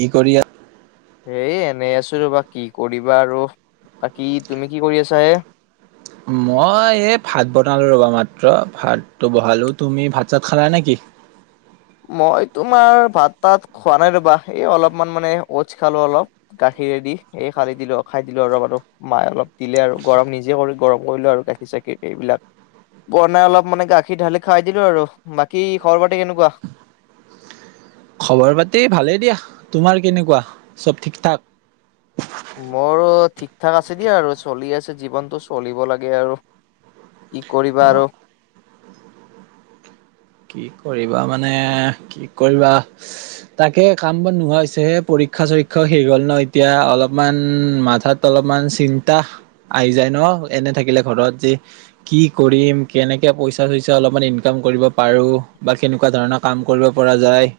কি কৰি আ হেই এনেই আছো ৰ'বা, কি কৰিবা আৰু, বাকী তুমি কি কৰি আছা হে? মই এই ভাত বনালো ৰবা মাত্ৰ, ভাতটো বহালো, তুমি ভাত চাত খালা নেকি? মই তোমাৰ ভাত তাত খোৱা নাই ৰবা, এই অলপমান মানে অটচ খালো অলপ, গাখীৰেদি, এই খালি দিলো খাই দিলো অৰো অৰপ আৰু মায়ে অলপ দিলে আৰু গৰম নিজে কৰি গৰম কৰিলো আৰু গাখীৰ চাখীৰ এইবিলাক, বনাই অলপ মানে গাখীৰ ঢালি খাই দিলো আৰু, বাকী খবৰ পাতি কেনেকুৱা? খবৰ পাতি ভালেই দিয়াহ। তোমাৰ কেনেকুৱা? চব ঠিকঠাক? মোৰো ঠিক ঠাক আছে দিয়া আৰু চলি আছে জীৱনটো চলিব লাগে আৰু কি কৰিবা অ আৰু। কি কৰিবা মানে কি কৰিবা? তাকে কাম বন নোহোৱা হৈছেহে পৰীক্ষা চৰীক্ষাও শেষ হ'ল ন এতিয়া অলপমান মাথাত অলপমান চিন্তা আহি যায় ন, এনে থাকিলে ঘৰত যে কি কৰিম কেনেকে পইচা চইচা অলপমান ইনকাম কৰিব পাৰোঁ। বা কেনেকুৱা ধৰণৰ কাম কৰিব পৰা যায়।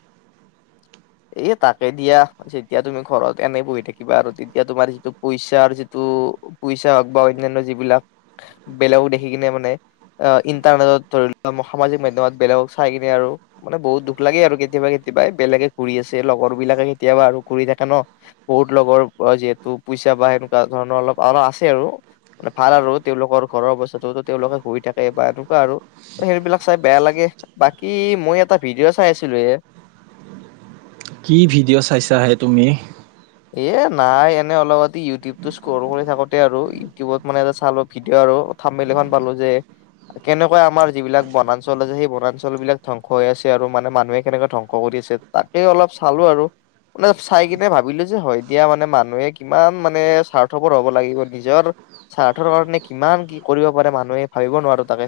এ তাকে দিয়া, যেতিয়া তুমি ঘৰত এনে বহি থাকিবা আৰু তেতিয়া তোমাৰ যিটো পইচাৰ যিটো পইচা হওঁক বা অন্যান্য যিবিলাক, বেলেগক দেখি কিনে মানে ইন্টাৰনেটত ধৰি লোৱা সামাজিক মাধ্যমত বেলেগক চাই কিনে আৰু মানে বহুত দুখ লাগে আৰু কেতিয়াবা কেতিয়াবা বেলেগে ঘুৰি আছে লগৰ বিলাকে কেতিয়াবা আৰু ঘুৰি থাকে ন, বহুত লগৰ যিহেতু পইচা বা সেনেকুৱা ধৰণৰ অলপ আছে আৰু এনে ভাল আৰু তেওঁলোকৰ ঘৰৰ অৱস্থাটো, তেওঁলোকে ঘুৰি থাকে বা এনেকুৱা আৰু, সেইবিলাক চাই বেয়া লাগে বাকী মই এটা ভিডিঅ' চাই আছিলো হে কি ভিডিঅ' চাইছাহে তুমি? এ নাই এনে অলপ ইউটিউবটো স্ক্ৰল কৰি থাকোঁ আৰু ইউটিউবত মানে এ চালো ভিডিঅ' আৰু থাম্মেল এখন পালো যে কেনেকৈ আমাৰ যিবিলাক বনাঞ্চল আছে সেই বনাঞ্চল বিলাক ধ্বংস হৈ আছে আৰু মানে মানুহে কেনেকৈ ধ্বংস কৰি আছে তাকে অলপ চালো আৰু, মানে চাই কিনে ভাবিলোঁ যে হয় দিয়া মানে মানুহে কিমান মানে স্বাৰ্থপৰ হ'ব লাগিব নিজৰ স্বাৰ্থৰ কাৰণে কিমান কি কৰিব পাৰে মানুহে, ভাবিব নোৱাৰো তাকে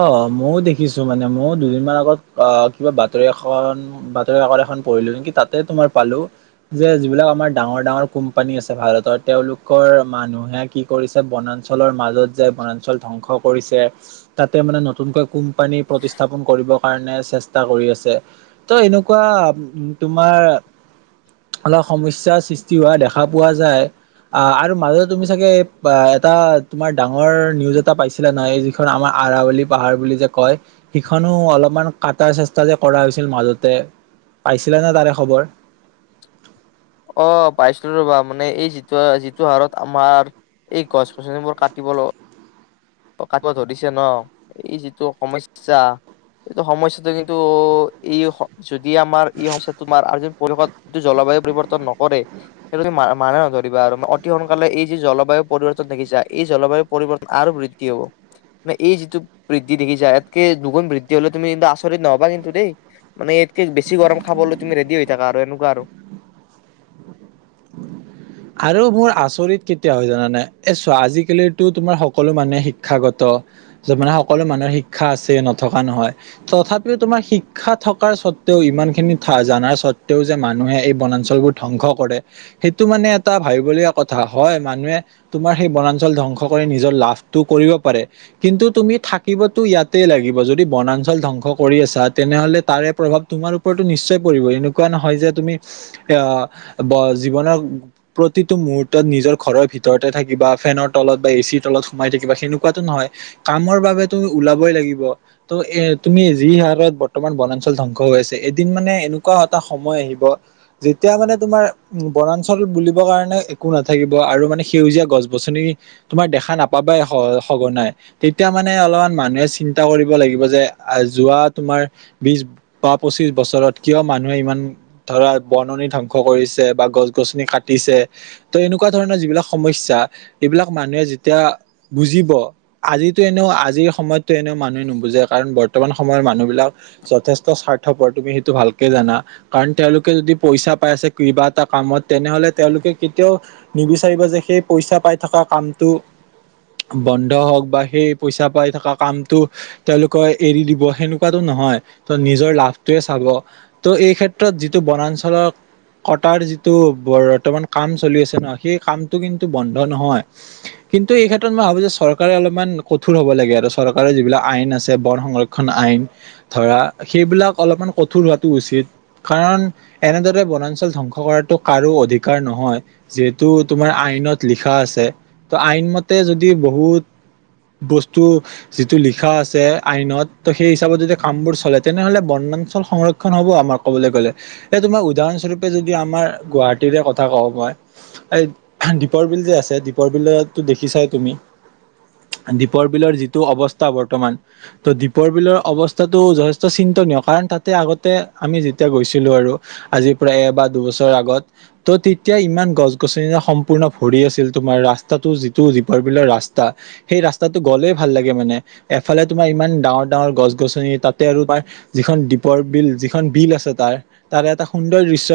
অঁ মইও দেখিছো মানে মও দুদিনমান আগত আহ কিবা বাতৰি এখন বাতৰি কাকত এখন পঢ়িলো নিকি তাতে তোমাৰ পালো যে যিবিলাক আমাৰ ডাঙৰ ডাঙৰ কোম্পানী আছে ভাৰতৰ তেওঁলোকৰ মানুহে কি কৰিছে বনাঞ্চলৰ মাজত যাই বনাঞ্চল ধ্বংস কৰিছে তাতে মানে নতুনকৈ কোম্পানীৰ প্ৰতিস্থাপন কৰিব কাৰণে চেষ্টা কৰি আছে ত' এনেকুৱা তোমাৰ অলপ সমস্যাৰ সৃষ্টি হোৱা দেখা পোৱা যায় অহ আৰু মাজতে তুমি চাগে এটা তোমাৰ ডাঙৰ নিউজ এটা পাইছিলা নহয় এই যিখন আমাৰ আৰাৱলী পাহাৰ বুলি যে কয় সিখনো অলপমান কাটাৰ চেষ্টা যে কৰা হৈছিল মাজতে, পাইছিলা নে তাৰে খবৰ? অঁ পাইছিলো ৰ'বা মানে এই যিটো যিটো হাৰত আমাৰ এই গছ গছনিবোৰ কাটিব ল ত কাকো জধিছে ন এই যিটো সমস্যা, এইটো সমস্যাটো কিন্তু এই অস যদি আমাৰ এই সমস্যাটো তোমাৰ আজিৰ পৰিৱেশত যদি জলবায়ু পৰিৱৰ্তন নকৰে সেই [unintelligible] অতি সোনকালে এই যি জলবায়ু পৰিৱৰ্তন দেখিছা এই জলবায়ু পৰিৱৰ্ত আৰু বৃদ্ধি কি হ'ব ৱে এই যিটো বৃদ্ধি দেখিছা ইয়াতকে দুগুণ বৃদ্ধি হ'লে তুমি কিন্তু আচৰিত নহ'বা কিন্তু দেই মানে ইয়াতকে বেছি গৰম খাবলৈ তুমি ৰেডি হৈ থাকা আৰু এনেকুৱা আৰু আৰু মোৰ আচৰিত কেতিয়া হয় জানানে এ চোৱা আজিকালিতো তোমাৰ সকলো মানুহে শিক্ষাগত যে মানে সকলো মানুহে শিক্ষা আছে নথকা নহয়, তথাপিও তোমাৰ শিক্ষা থকাৰ সত্বেও ইমান খিনি থা জানাৰ সত্বেও যে মানুহে এই বনাঞ্চলবোৰ ধ্বংস কৰে সেইটো মানে টা ভাবিবলগীয়া কথা হয়, মানুহে তোমাৰ সেই বনাঞ্চল ধ্বংস কৰি নিজৰ লাভটো কৰিব পাৰে কিন্তু তুমি থাকিবতো ইয়াতে লাগিব যদি বনাঞ্চল ধ্বংস কৰি আছা তেনেহ'লে তাৰে প্ৰভাৱ তোমাৰ ওপৰতো নিশ্চয় পৰিব। এনেকুৱা নহয় যে তুমি আহ ব জীৱনৰ প্ৰতিটো মুহূৰ্তত নিজৰ ঘৰৰ ভিতৰতে থাকিবা, ফেনৰ তলত বা এচিৰ তলত সোমাই থাকিবা সেনেকুৱাটো নহয় কামৰ বাবে তো ওলাবই লাগিব। ত' এ তুমি যি হাৰত বৰ্তমান বনাঞ্চল ধ্বংস হৈ আছে এদিন মানে এনুকা এটা সময় আহিব, যেতিয়া মানে তোমাৰ বনাঞ্চল বুলি বৰ কাৰণে একো নাথাকিব আৰু মানে সেউজীয়া গছ গছনি তোমাৰ দেখা নাপাবাই স সঘনাই। তেতিয়া মানে অলমান মানুহে চিন্তা কৰিব লাগিব যে আ যোৱা তোমাৰ বিশ বা পঁচিশ বছৰত কিয় মানুহে ইমান ধৰা বননি ধ্বংস কৰিছে বা গছ গছনি কাট টিছে। ত' এনেকুৱা ধৰণৰ যিবিলাক সমস্যা এইবিলাক মানুহে যেতিয়া বুজিব, আজিতো এনেও আজিৰ সময়ত এনেও মানুহে নুবুজে কাৰণ ব বৰ্তমান সময়ৰ মানুহবিলাক যথেষ্ট স্বাৰ্থপৰ তুমি সেইটো ভালকে জানা কাৰণ তেওঁলোকে যদি পইচা পাই আছে কিবা এটা কামত তেনেহ'লে তেওঁলোকে কেতিয়াও নিবিচাৰিব যে সেই পইচা পাই থাকা কামটো বন্ধ হওঁক বা সেই পইচা পাই থাকা কামটো তেওঁলোকে এৰি দিব হেনুকাটো নহয়, ত' নিজৰ লাভটোৱে চাব ত' এই ক্ষেত্ৰত যিটো বনাঞ্চলত কটাৰ যিটো বৰ বৰ্তমান কাম চলি আছে ন সেই কামটো কিন্তু বন্ধ নহয়, কিন্তু এই ক্ষেত্ৰত মই ভাবো যে চৰকাৰে অলপমান কঠোৰ হ'ব লাগে আৰু চৰকাৰৰ যিবিলাক আইন আছে বন সংৰক্ষণ আইন ধৰা সেইবিলাক অলপমান কঠোৰ হোৱাটো উচিত, কাৰণ এনেদৰে বনাঞ্চল ধ্বংস কৰাটো কাৰো অধিক কাৰ নহয় যে টো তোমাৰ আইনত লিখা আছে। ত' আইন মতে যদি বহুত বস্তু যিটো লিখা আছে আইনত সেই হিচাপত যদি কামবোৰ চলে তেনেহলে বনাঞ্চল সংৰক্ষন হ'ব আমাৰ কবলে গ'লে। এ তোমাৰ উদাহৰণস্বৰূপে যদি আমাৰ গুৱাহাট টীৰে কথা কওঁ মই, এই দ্বীপৰ বিল যে আছে, দ্বীপৰ বিলতো দেখিছাই তুমি? দ্বীপৰ বিলৰ যিটো অৱস্থা বৰ্তমান, ত' দ্বীপৰ বিলৰ অৱস্থাতটো যথেষ্ট চিন্তনীয় কাৰণ তাতে আগতে আমি যেতিয়া গৈছিলো আৰু আজিৰ পৰা এবাৰ দুবছৰ আগত ত' তেতিয়া ইমান গছ গছনি সম্পূৰ্ণ ভৰি আছিল তোমাৰ ৰাস্তাটো যিটো দীপৰ বিলৰ ৰাস্তা সেই ৰাস্তাটো গ'লেই ভাল লাগে, মানে এফালে তোমাৰ ইমান ডাঙৰ ডাঙৰ গছ গছনি তাতে আৰু তাৰ যিখন দ্বীপৰ বিল, যিখন বিল আছে তাৰ, তাৰে এটা সুন্দৰ দৃশ্য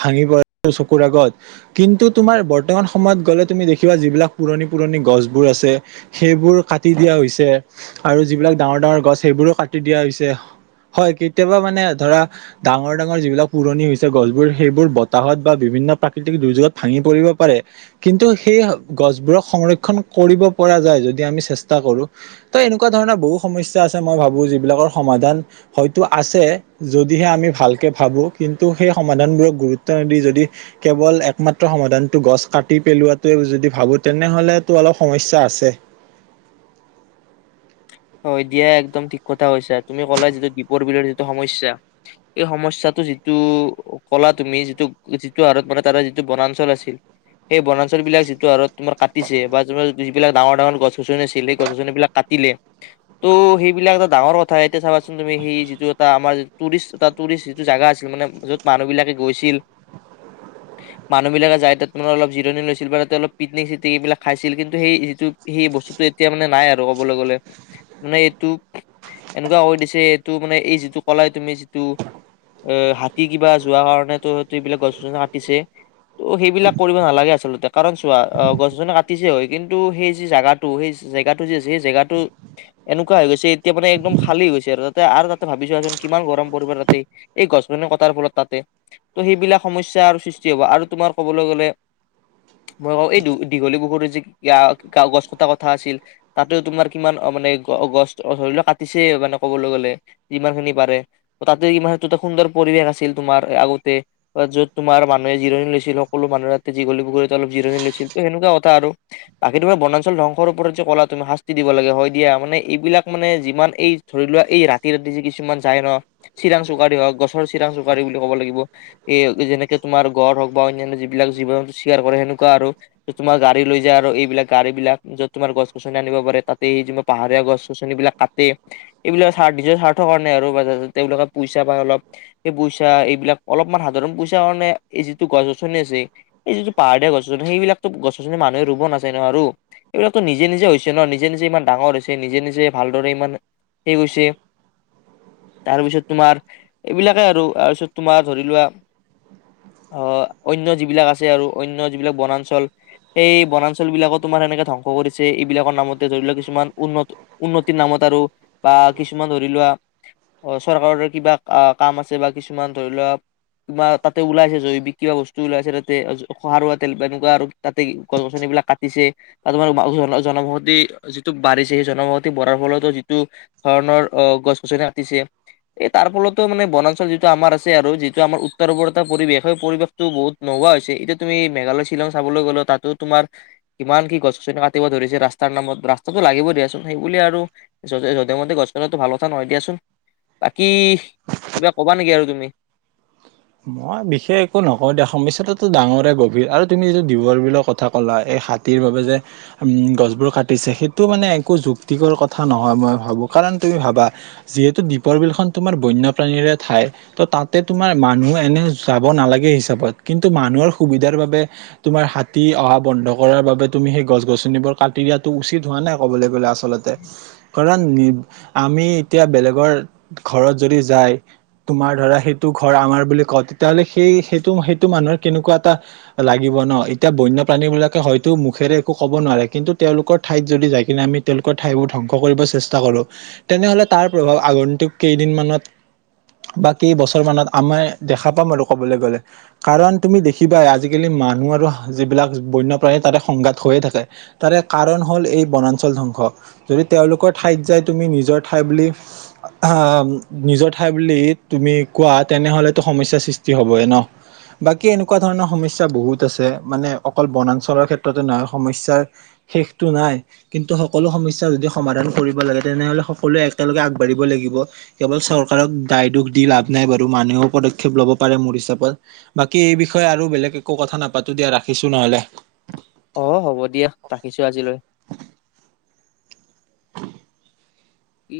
ভাঙি প চকুৰ আগত, কিন্তু তোমাৰ বৰ্তমান সময়ত গ'লে তুমি দেখিবা যিবিলাক পুৰণি পুৰণি গছবোৰ আছে সেইবোৰ কাটি দিয়া হৈছে আৰু যিবিলাক ডাঙৰ ডাঙৰ গছ সেইবোৰো কাটি দিয়া হৈছে। হয় কেতিয়াবা মানে ধৰা ডাঙৰ ডাঙৰ যিবিলাক পুৰণি হৈছে গছবোৰ সেইবোৰ ব তাহত বা বিভিন্ন প্ৰাকৃতিক দুৰ্যোগত ভাঙি পৰিব পাৰে। কিন্তু সেই গছবোৰক সংৰক্ষণ কৰিব পৰা যায় যদি আমি চেষ্টা কৰো। ত' এনেকুৱা ধৰণৰ বহুত সমস্যা আছে মই ভাবো যিবিলাকৰ সমাধান হয়তো আছে, যদিহে আমি ভালকে ভাবো, কিন্তু সেই সমাধান বোৰক গুৰুত ত দি যদি কেৱল একমাত্ৰ সমাধানটো গছ কাটি পেলোৱাটোৱেই যদি ভাবো তেনেহ'লেটো অলপ সমস্যা আছে। হয় দিয়া একদম ঠিক কথা কৈছা। তুমি কলা যিটো দ্বীপৰ বিলৰ যিটো সমস্যা, এই সমস্যাটো যিটো কলা তুমি, যিটো যিটো হাৰত মানে তাৰ যিটো বনাঞ্চল আছিল, সেই বনাঞ্চল বিলাক যিটো হাৰত তোমাৰ কাটিছে বা তোমাৰ যিবিলাক ডাঙৰ ডাঙৰ গছ গছনি আছিল সেই গছ গছনিবিলাক কাট টিলে, ত' সেইবিলাক এটা ডাঙৰ কথা এতিয়া চাবাচোন তুমি সেই যিটো এটা আমাৰ টুৰিষ্ট এটা টুৰিষ্ট যিটো জাগা আছিল মানে য'ত মানুহ বিলাকে গৈছিল মানুহ বিলাকে যাই তাত মানে অলপ জিৰণি লৈছিল বা তাতে অলপ পিকনিক চিকনিক এইবিলাক খাইছিল কিন্তু সেই যিটো সেই বস্তুটো এতিয়া মানে নাই আৰু বলৈ গ'লে, মানে এইটো এনেকুৱা কৰি দিছে এইটো মানে এই যিটো কলাই তুমি যিটো অ হাতী কিবা যোৱাৰ কাৰণেটো হতেবিলাক গছ জোঙা কাটিছে, ত' সেইবিলাক কৰিব নালাগে আচলতে কাৰণ চোৱা গছ যোনে কাটিছে হয় কিন্তু সেই যি জাগাটো সেই জেগাটো যি সেই জেগাটো এনেকুৱা হৈ গৈছে এতিয়া মানে একদম খালী হৈছে আৰু তাতে আৰু তাতে ভাবি চোৱাচোন কিমান গৰম পৰিব তাতে এই গছ গছনি কটাৰ ফলত তাতে। ত' সেইবিলাক সমস্যাৰ সৃষ্টি হ'ব আৰু তোমাৰ ক'বলৈ গ'লে মই কওঁ এই দীঘলী পুখুৰী যি গা গা গছ কটা কথা আছিল তাতে তোমাৰ কিমান মানে গ গছ ধৰি লোৱা কাটিছে মানে ক'বলৈ গ'লে, ইমানহুনি পাৰে, ত' তাতে ইমাহটোত সুন্দৰ পৰিৱেশ আছিল তোমাৰ আগতে, য'ত তোমাৰ মানুহে জিৰণি লৈছিল, সকলো মানুহে তাতে দীঘলী পুখুৰীতে অলপ জিৰণি লৈছিল ত' সেনেকুৱা কথা আৰু, বাকী তোমাৰ বনাঞ্চল ধ্বংসৰ ওপৰত যে কলা তম শাস্তি দিব লাগে হয় দিয়া মানে এইবিলাক মানে যিমান এই ধৰি লোৱা এই ৰাতি ৰাতি যি কিছুমান যায় ন, চিৰাং চুকাৰি হওক গছৰ চিৰাং চুকাৰি বুলি ক'ব লাগিব, এই যেনেকে তোমাৰ গড় হওঁক বা অন্যান্য যিবিলাক জীৱ চিয়াৰ কৰে সেনেকুৱা আৰু। তোমাৰ গাড়ী লৈ যায় আৰু এইবিলাক গাড়ী বিলাক য'ত তোমাৰ গছ পিছলা আনিব পাৰে তাতে যিমৰ পাহাৰীয়া গছ গছনি বিলাক কাটে, এইবিলাক চা নিজৰ স্বাৰ্থৰ কাৰণে আৰু তেওঁলোকে পইচা পায় অলপ, সেই পইচা এইবিলাক অলপমান সাধাৰণ পইচা কাৰণে এই যিটো গছ গছনি আছে সেই যিটো পাহাৰীয়া গছ গছনি, সেইবিলাকতো গছ গছনি মানুহে ৰুব নাযায় ন আৰু। এইবিলাকটো নিজ নিজে নিজে হৈছে ন নিজে নিজে ইমান ডাঙৰ হৈছে, নিজে নিজে ভালদৰে ইমান হে হৈছে। তাৰপিছত তোমাৰ, এইবিলাকে আৰু। তাৰপিছত তোমাৰ ধৰি লোৱা অঁহ অন্য যিবিলাক আছে আৰু অন্য যিবিলাক বনাঞ্চল, সেই বনাঞ্চল বিলাকো তোমাৰ সেনেকে ধ্বংস কৰিছ ছে এইবিলাকৰ নামতে ধৰি লোৱা কিছুমান উন্নত উন্নতিৰ নামত আৰু বা কিছুমান ধৰি লোৱা অ চৰকাৰৰে কিবা কাম আছে বা কিছুমান ধৰি লোৱা কিবা তাতে ওলাইছে জৈৱিক কিবা বস্তু ওলাইছে তাতে, খহাৰুৱা তেল বা তেনকুৱা আৰু তাতে গছ গছনিবিলাক কাটিছে বা তোমাৰ জনবসতি যিটো বাঢ়িছে সেই জনবসতি বঢ়াৰ ফলতো যিটো ধৰণৰ অ গছ গছনি কাটিছে, এই তাৰ ফলতো মানে বনাঞ্চল যিটো আমাৰ আছে আৰু যিটো আমাৰ উত্তৰ পূৰতা পৰিৱেশ, সেই পৰিৱেশটো বহুত নোহোৱা হৈছে। এতিয়া তুমি মেঘালয়, শ্বিলং চাবলৈ গ'লে তাতো তোমাৰ কিমান কি গছ গছনি কা টিব ধৰিছে ৰাস্তাৰ নামত, ৰাস্তাটো লাগিব দিয়াচোন সেইবুলিয়ে আৰু যজে যধে-মধে গছ কাটাটো ভাল কথা নহয় দিয়াচোন। বাকী কিবা ক'বা নেকি আৰু তুমি? মই বিশেষ একো নকওঁ দে সমস্যাটো ডাঙৰে গভীৰ আৰু তুমি যে দিপৰবিলৰ কথা কলা, এই হাতীৰ বাবে যে উম গছবোৰক কাটিছে সেইটো মানে একো যুক্ তিজৰ কথা নহয় মই ভাবো, কাৰণ তুমি ভাবা যিহেতু দ্বীপৰ বিলখন তোমাৰ বন্যপ্ৰাণীৰে ঠাই ত' তাতে তোমাৰ মানুহ এনে যাব নালাগে হিচাপত কিন্তু মানুহৰ সুবিধাৰ বাবে তোমাৰ হাতী অহা বন্ধ কৰাৰ বাবে তুমি সেই গছ গছনিবোৰ কাটি দিয়াটো উচিত হোৱা নাই ক'বলৈ গ'লে আচলতে কাৰণ নি আমি এতিয়া বেলেগৰ ঘৰত যদি যায় তোমাৰ ধৰা সেইটো ঘৰ আমাৰ বুলি কয় তেতিয়া হ'লে সেই সেইটো সেইটো মানুহৰ কেনেকুৱা এটা লাগিব ন এতিয়া বন্যপ্ৰাণী বিলাকে হয়তো মুখেৰে একো ক'ব নোৱাৰে কিন্তু তেওঁলোকৰ ঠাইত যদি যাই কিনে আমি তেওঁলোকৰ ঠাইবোৰ ধ্বংস কৰিব চেষ্টা কৰো তেনেহ'লে তাৰ প্ৰভাৱ আগন্তুক কেইদিন মানত, বা কেইবছৰ মানত আমাই দেখা পাম আলু ক'বলে গ'লে, কাৰণ তুমি দেখিবাই আজিকালি মানুহ আৰু যিবিলাক বন্যপ্ৰাণী তাৰে সংঘাত হৈয়ে থাকে তাৰে কাৰণ হ'ল এই বনাঞ্চল ধ্বংস, যদি তেওঁলোকৰ ঠাইত যাই তুমি নিজৰ ঠাই বুলি অ' নিজৰ ঠাই বুলি তুমি কোৱা তেনেহ'লেতো সমস্যা সৃষ্টি হবই ন, বাকী এনেকুৱা ধৰণৰ সমস্যা বহুত আছে মানে অকল বনাঞ্চলৰ ক্ষেত্ৰতে নহয় সমস্যাৰ শেষতো নাই, কিন্তু সকলো সমস্যা যদি সমাধান কৰিব লাগে তেনেহ'লে সকলোৱে একেলগে আগবাঢ়িব লাগিব কেৱল চৰকাৰক দায় দুষ দি লাভ নাই বৰ্ত মানুহও পদক্ষেপ ল'ব পাৰে মোৰ হিচাপত, বাকী এই বিষয়ে আৰু বেলেগ একো কথা নাপাত অ' হ'ব দিয়া ৰাখিছোঁ আজিলৈ। কি